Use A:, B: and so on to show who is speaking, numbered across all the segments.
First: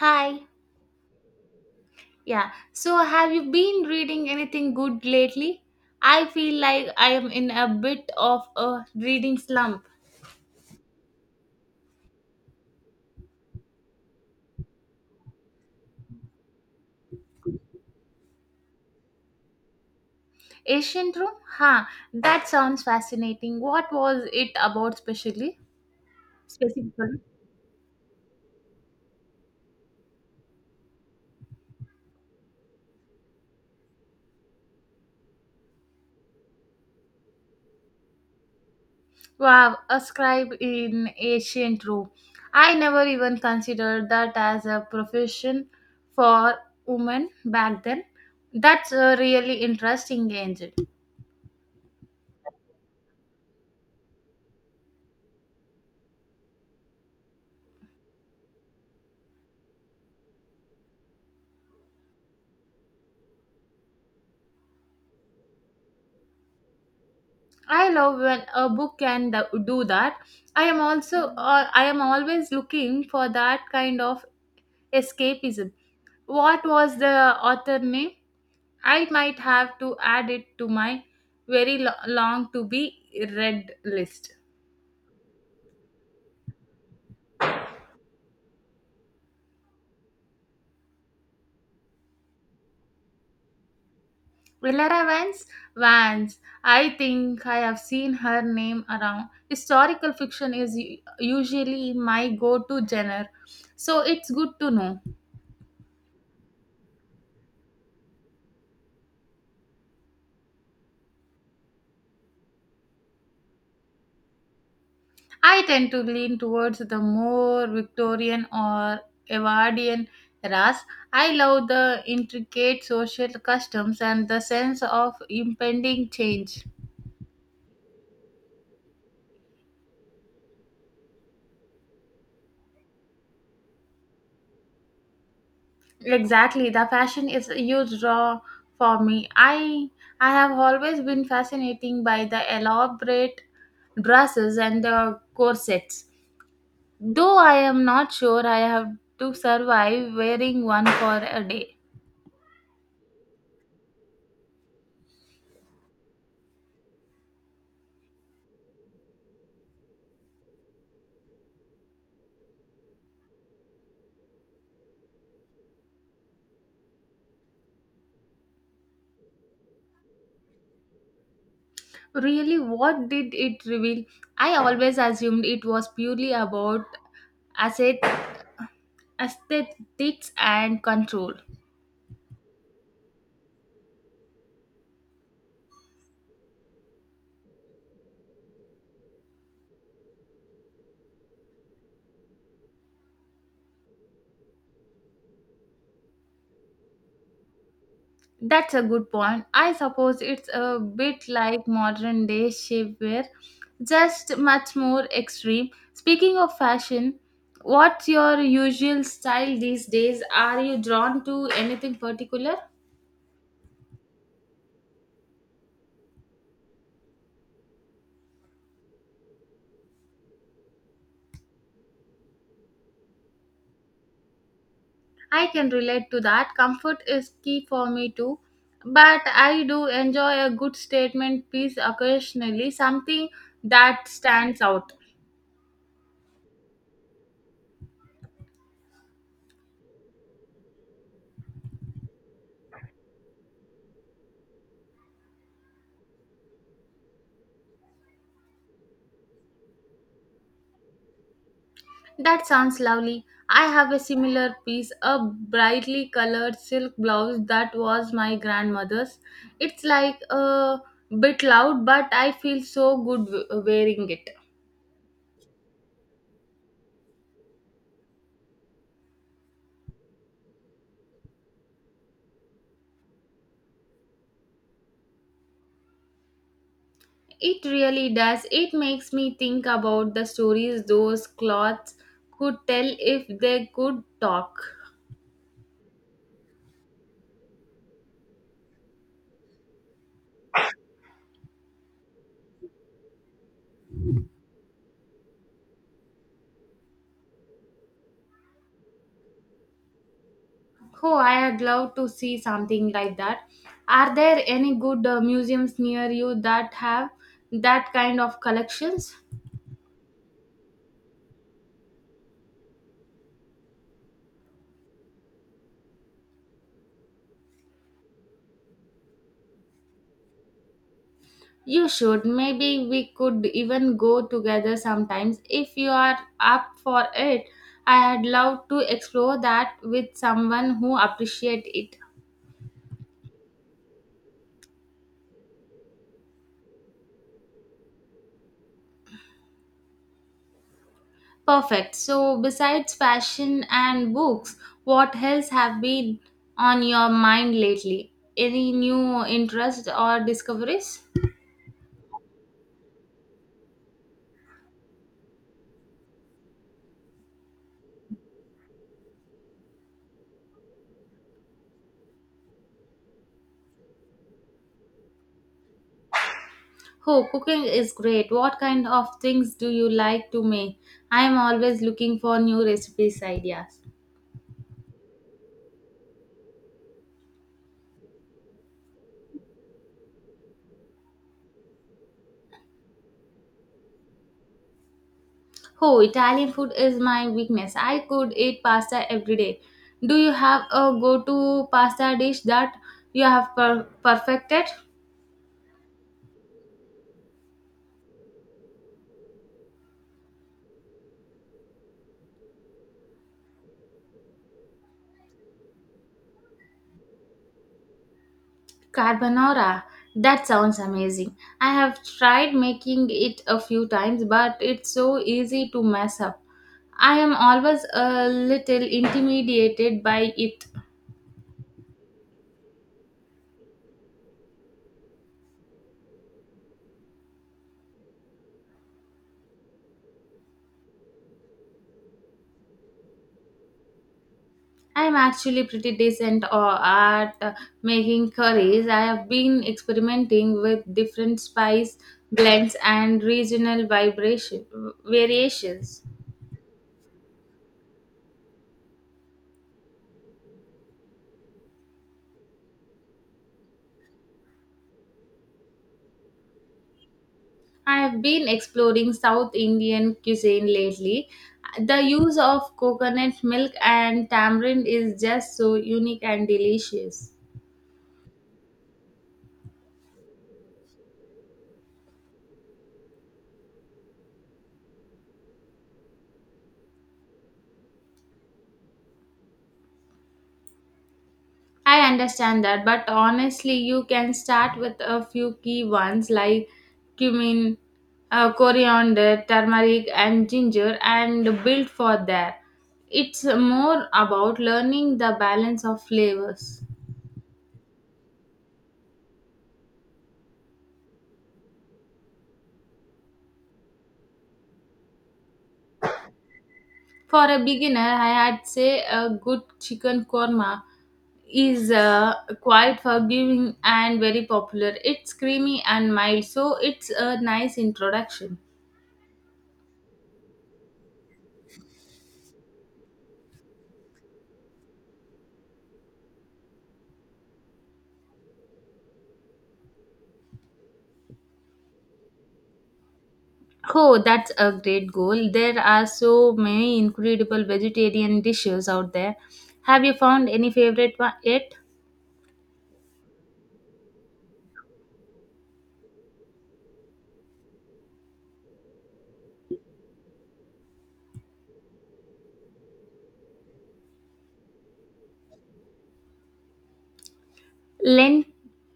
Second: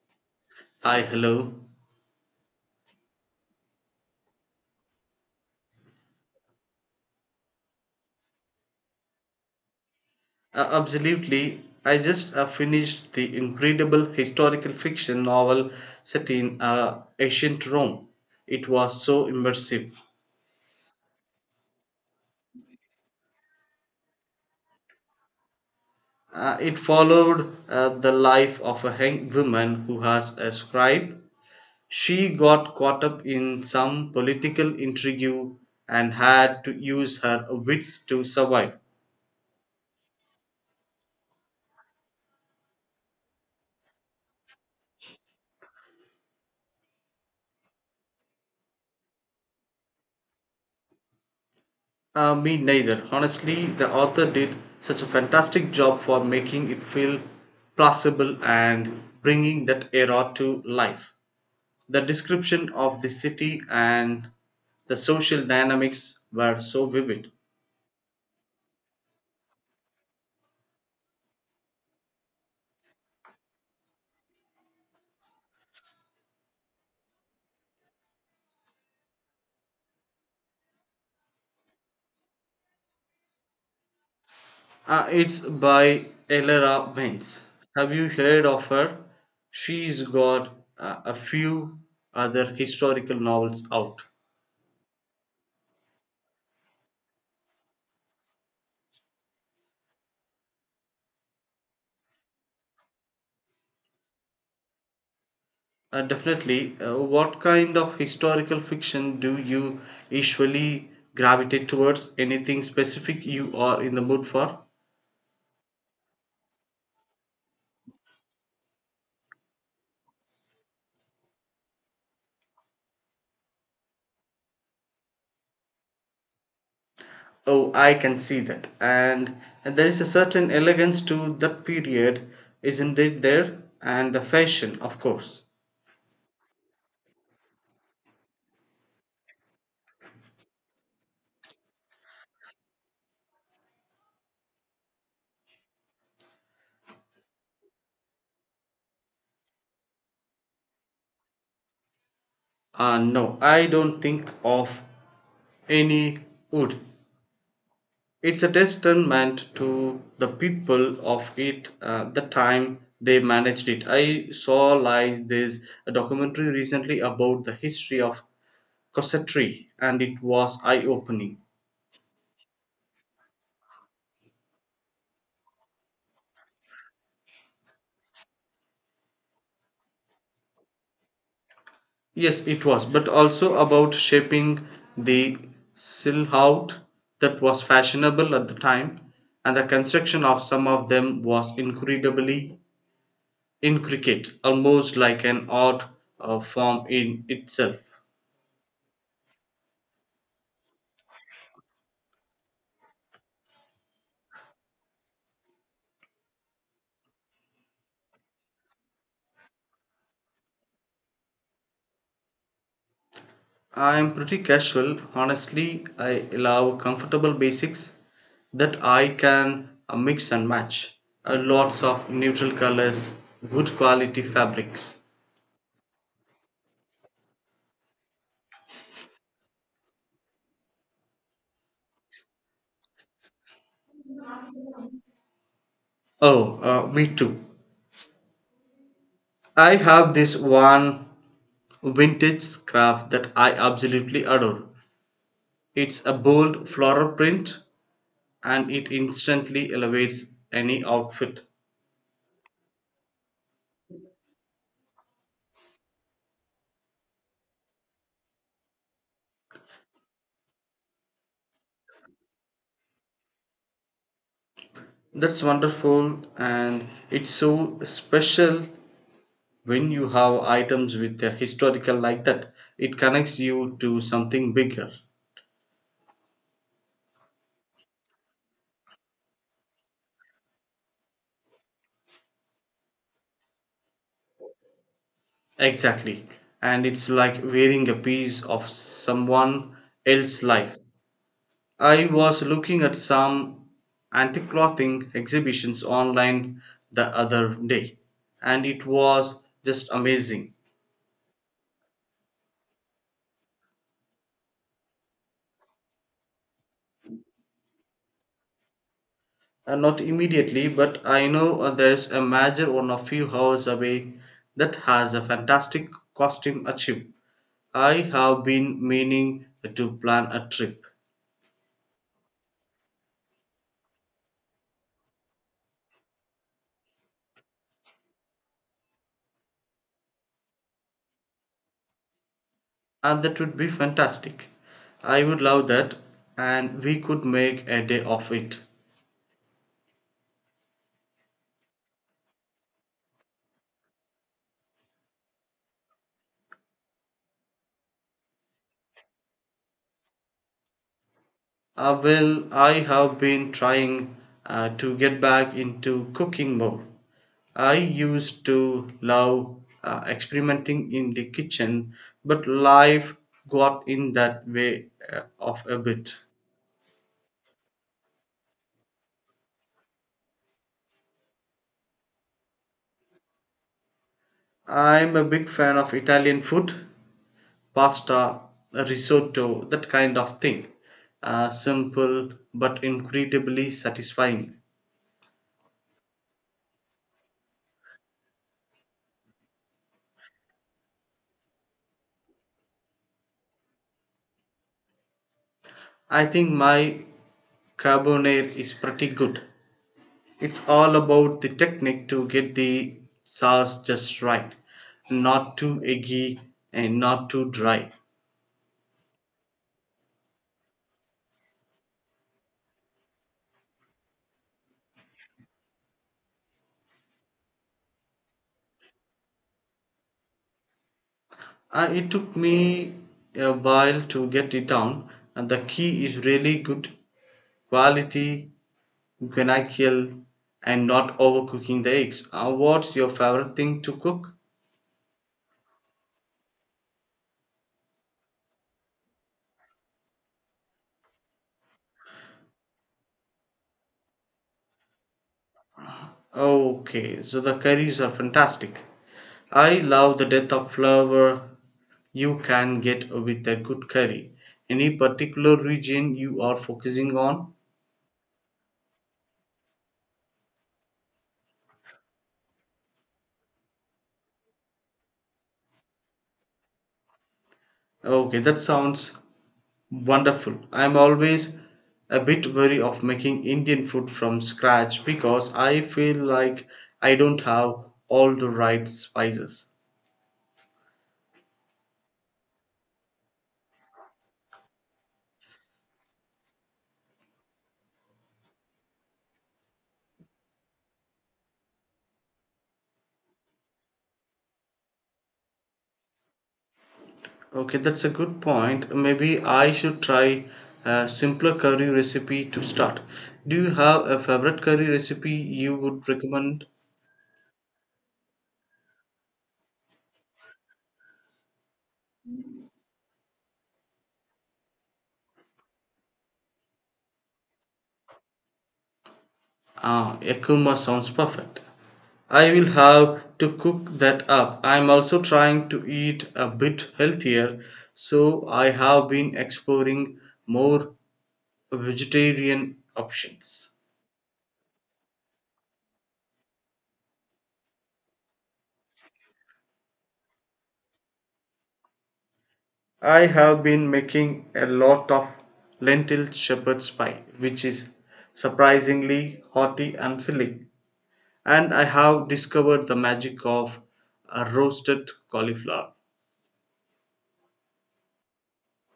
A: Hi.
B: Hi, hello.
A: Yeah. So, have you been reading anything good lately? I feel like I am in a bit of a reading slump.
B: Absolutely. I just finished the incredible historical fiction novel set in ancient Rome. It was so immersive.
A: Ancient Rome? Huh. That sounds fascinating. What was it about specially?
B: It
A: Specifically?
B: followed the life of a hanged woman who has a scribe. She got caught up in some political intrigue and had to use her wits to survive.
A: Wow, a scribe in ancient Rome. I never even considered that as a profession for women back then. That's a really interesting angle.
B: Me neither. Honestly, the author did such a fantastic job for making it feel plausible and bringing that era to life. The description of the city and the social dynamics were so vivid.
A: I love when a book can do that. I am also I am always looking for that kind of escapism. What was the author name? I might have to add it to my very long to be read list.
B: It's by Elera Benz. Have you heard of her? She's got a few other historical novels out.
A: Villara Vance, Vance. I think I have seen her name around. Historical fiction is usually my go-to genre, so it's good to know.
B: Definitely. What kind of historical fiction do you usually gravitate towards? Anything specific you are in the mood for?
A: I tend to lean towards the more Victorian or Edwardian eras. I love the intricate social customs and the sense of impending change.
B: Oh, I can see that. And there is a certain elegance to that period, isn't it there? And the fashion, of course.
A: Exactly, the fashion is a huge draw for me. I have always been fascinating by the elaborate dresses and the corsets. Though I am not sure I have to survive wearing one for a day.
B: No, I don't think of any wood. It's a testament to the people of it, the time they managed it. I saw like this a documentary recently about the history of cossetry, and it was eye-opening.
A: Really, what did it reveal? I always assumed it was purely about asset, aesthetics and control.
B: Yes, it was, but also about shaping the silhouette that was fashionable at the time, and the construction of some of them was incredibly intricate, almost like an art form in itself.
A: That's a good point. I suppose it's a bit like modern day shapewear, just much more extreme. Speaking of fashion, what's your usual style these days? Are you drawn to anything particular?
B: I'm pretty casual. Honestly, I love comfortable basics that I can mix and match. Lots of neutral colors, good quality fabrics.
A: I can relate to that. Comfort is key for me too. But I do enjoy a good statement piece occasionally, something that stands out.
B: Oh, me too. I have this one vintage scarf that I absolutely adore. It's a bold floral print and it instantly elevates any outfit.
A: That sounds lovely. I have a similar piece, a brightly colored silk blouse that was my grandmother's. It's like a bit loud, but I feel so good wearing it.
B: That's wonderful, and it's so special when you have items with a historical like that. It connects you to something bigger.
A: It really does. It makes me think about the stories those clothes could tell if they could talk.
B: Exactly, and it's like wearing a piece of someone else's life. I was looking at some antique clothing exhibitions online the other day, and it was just amazing.
A: Oh, I would love to see something like that. Are there any good museums near you that have that kind of collections?
B: Not immediately, but I know there's a major one a few hours away that has a fantastic costume achieve. I have been meaning to plan a trip,
A: You should. Maybe we could even go together sometimes if you are up for it. I'd love to explore that with someone who appreciates it.
B: and that would be fantastic. I would love that, and we could make a day of it.
A: Perfect. So, besides fashion and books, what else have been on your mind lately? Any new interests or discoveries?
B: Well, I have been trying to get back into cooking more. I used to love experimenting in the kitchen, but life got in that way of a bit.
A: Oh, cooking is great. What kind of things do you like to make? I am always looking for new recipes ideas.
B: I'm a big fan of Italian food, pasta, risotto, that kind of thing. Simple but incredibly satisfying.
A: Oh, Italian food is my weakness. I could eat pasta every day. Do you have a go-to pasta dish that you have perfected?
B: I think my carbonara is pretty good. It's all about the technique to get the sauce just right, not too eggy and not too dry.
A: Carbonara. That sounds amazing. I have tried making it a few times, but it's so easy to mess up. I am always a little intimidated by it.
B: It took me a while to get it down, and the key is really good quality Guayaquil and not overcooking the eggs. What's your favorite thing to cook?
A: I'm actually pretty decent at making curries. I have been experimenting with different spice blends and regional vibration variations.
B: Okay, so the curries are fantastic. I love the depth of flavor you can get with a good curry. Any particular region you are focusing on?
A: I have been exploring South Indian cuisine lately. The use of coconut milk and tamarind is just so unique and delicious.
B: Okay, that sounds wonderful. I'm always a bit wary of making Indian food from scratch because I feel like I don't have all the right spices.
A: I understand that, but honestly, you can start with a few key ones like cumin, coriander, turmeric, and ginger, and build for there. It's more about learning the balance of flavors.
B: Okay, that's a good point. Maybe I should try a simpler curry recipe to start. Do you have a favorite curry recipe you would recommend?
A: For a beginner, I would say a good chicken korma is quite forgiving and very popular. It's creamy and mild, so it's a nice introduction.
B: Ah, Yakuma sounds perfect. I will have to cook that up. I'm also trying to eat a bit healthier, so I have been exploring more vegetarian options.
A: Oh, that's a great goal. There are so many incredible vegetarian dishes out there. Have you found any favorite one yet?
B: I have been making a lot of lentil shepherd's pie, which is surprisingly hearty and filling. And I have discovered the magic of a roasted cauliflower.
A: Lent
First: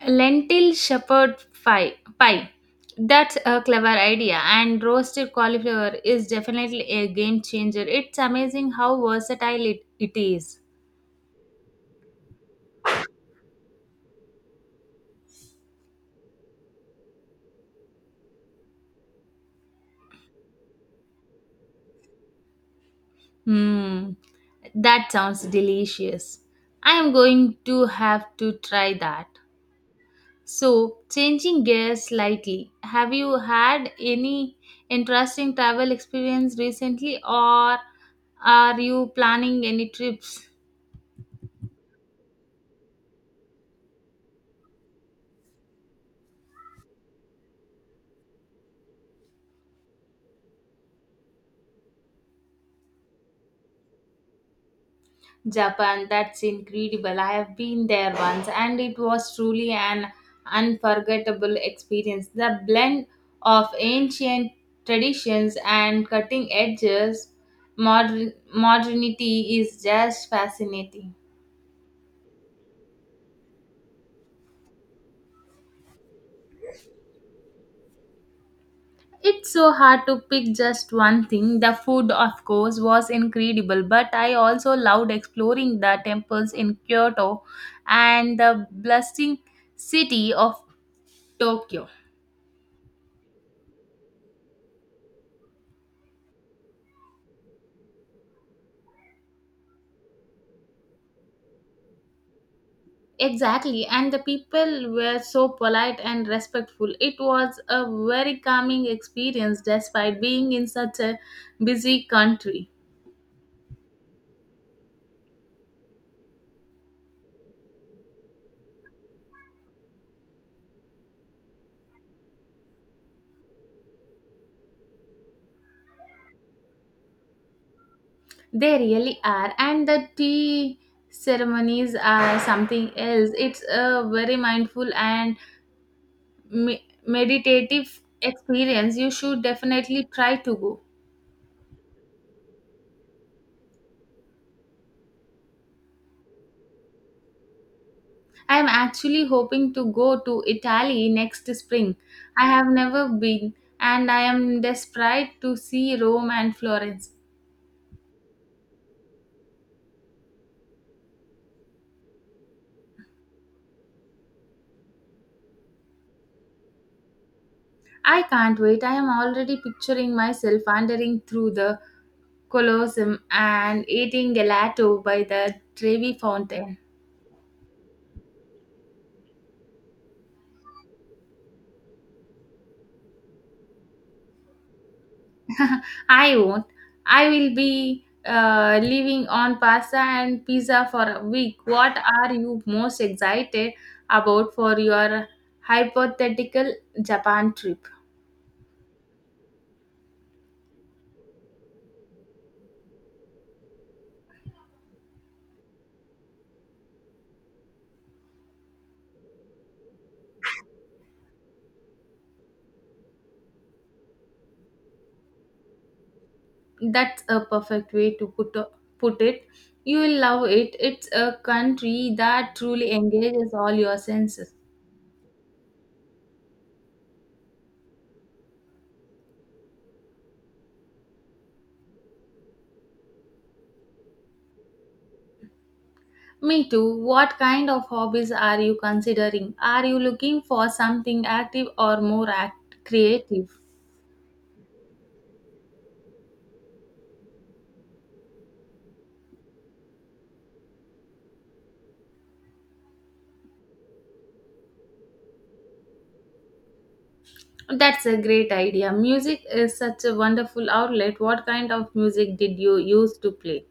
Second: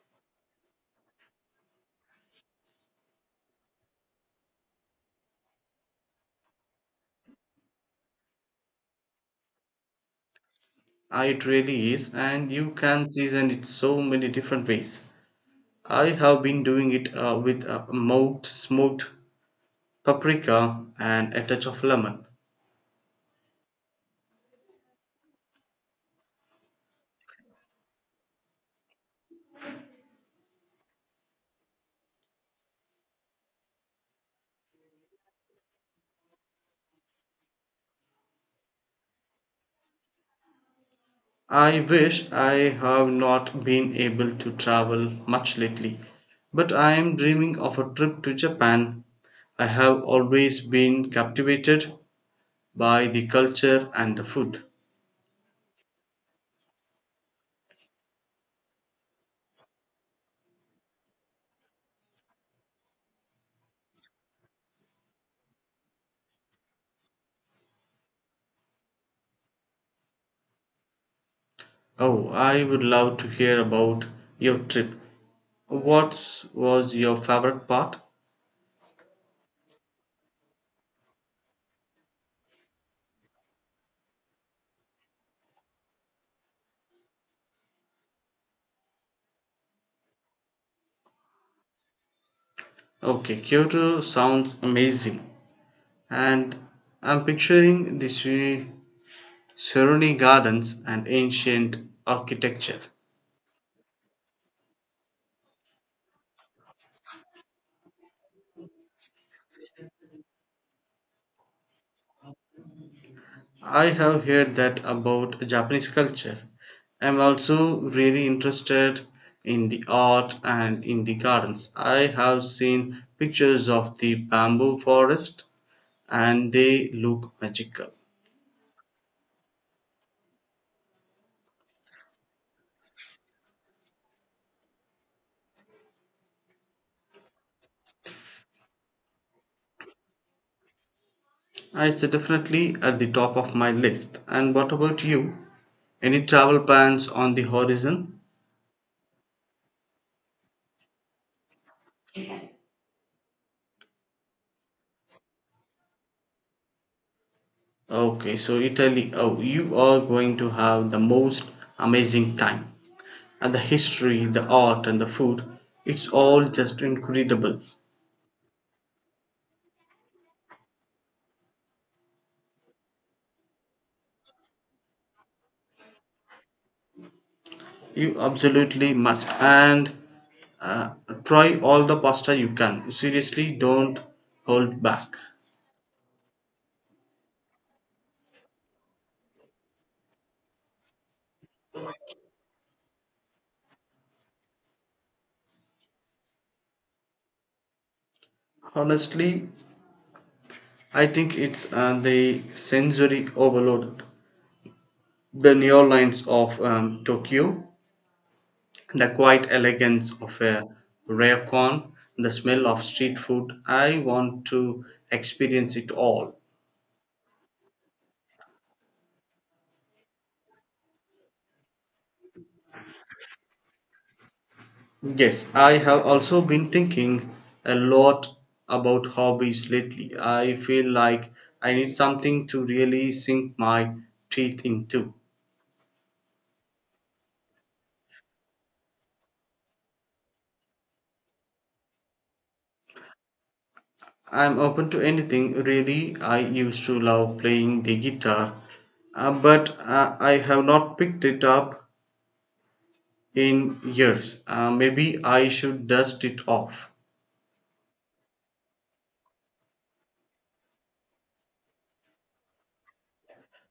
A: lentil shepherd pie. pie. That's a clever idea, and roasted cauliflower is definitely a game changer. It's amazing how versatile it is.
B: It really is, and you can season it so many different ways. I have been doing it with a smoked paprika and a touch of lemon.
A: Hmm, that sounds delicious. I am going to have to try that. So, changing gears slightly, have you had any interesting travel experience recently or are you planning any trips?
B: I wish. I have not been able to travel much lately, but I am dreaming of a trip to Japan. I have always been captivated by the culture and the food.
A: Japan, that's incredible. I have been there once and it was truly an unforgettable experience. The blend of ancient traditions and cutting edges modernity is just fascinating.
B: Oh, I would love to hear about your trip. What was your favorite part?
A: It's so hard to pick just one thing. The food, of course, was incredible, but I also loved exploring the temples in Kyoto and the bustling city of Tokyo.
B: Okay, Kyoto sounds amazing. And I'm picturing the Seruni Gardens and ancient architecture.
A: Exactly, and the people were so polite and respectful. It was a very calming experience despite being in such a busy country.
B: I have heard that about Japanese culture. I'm also really interested in the art and in the gardens. I have seen pictures of the bamboo forest and they look magical.
A: They really are, and the tea ceremonies are something else. It's a very mindful and meditative experience, you should definitely try to go.
B: It's definitely at the top of my list. And what about you? Any travel plans on the horizon?
A: I am actually hoping to go to Italy next spring. I have never been, and I am desperate to see Rome and Florence.
B: Okay, so Italy, oh, you are going to have the most amazing time. And the history, the art, and the food, it's all just incredible.
A: I can't wait. I am already picturing myself wandering through the Colosseum and eating gelato by the Trevi Fountain.
B: You absolutely must. And uh, try all the pasta you can. Seriously, don't hold back.
A: I won't. I will be living on pasta and pizza for a week. What are you most excited about for your hypothetical Japan trip?
B: Honestly, I think it's the sensory overload. The neon lines of Tokyo, the quiet elegance of a ryokan, the smell of street food. I want to experience it all.
A: That's a perfect way to put it. You will love it. It's a country that truly engages all your senses.
B: Yes, I have also been thinking a lot about hobbies lately. I feel like I need something to really sink my teeth into.
A: Me too. What kind of hobbies are you considering? Are you looking for something active or more creative?
B: I'm open to anything really. I used to love playing the guitar, but I have not picked it up in years. Maybe I should dust it off.
A: That's a great idea. Music is such a wonderful outlet. What kind of music did you use to play?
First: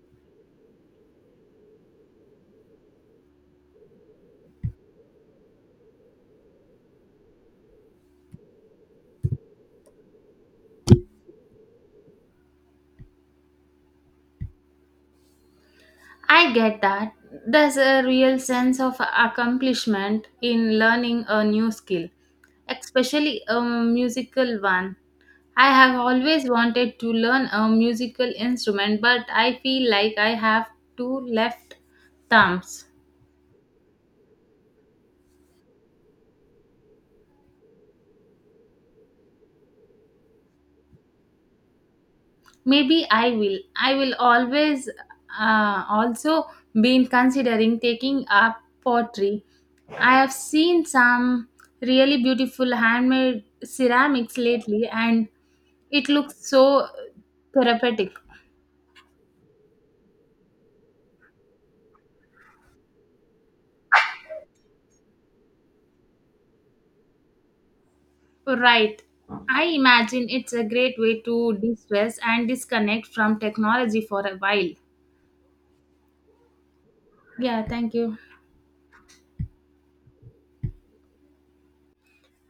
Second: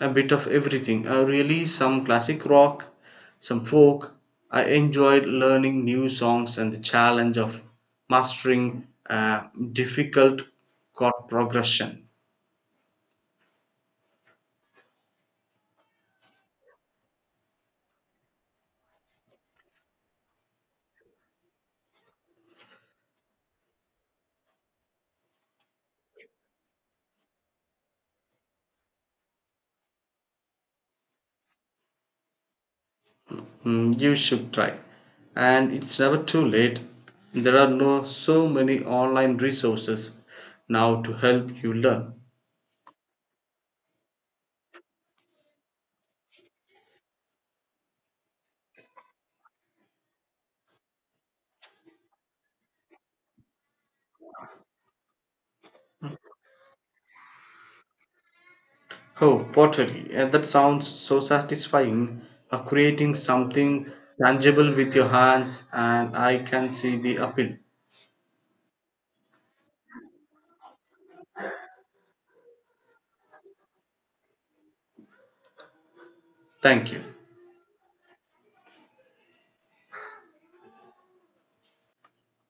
B: A bit of everything. Really, some classic rock, some folk. I enjoyed learning new songs and the challenge of mastering difficult chord progression.
A: I get that. There's a real sense of accomplishment in learning a new skill, especially a musical one. I have always wanted to learn a musical instrument, but I feel like I have two left thumbs.
B: Mm, you should try. And it's never too late. There are no so many online resources now to help you learn.
A: Maybe I will always also been considering taking up pottery. I have seen some really beautiful handmade ceramics lately and it looks so therapeutic.
B: Oh, pottery. And that sounds so satisfying. Creating something tangible with your hands, and I can see the appeal.
A: Right, I imagine it's a great way to de-stress and disconnect from technology for a while.
B: Thank you.
A: Yeah, thank you.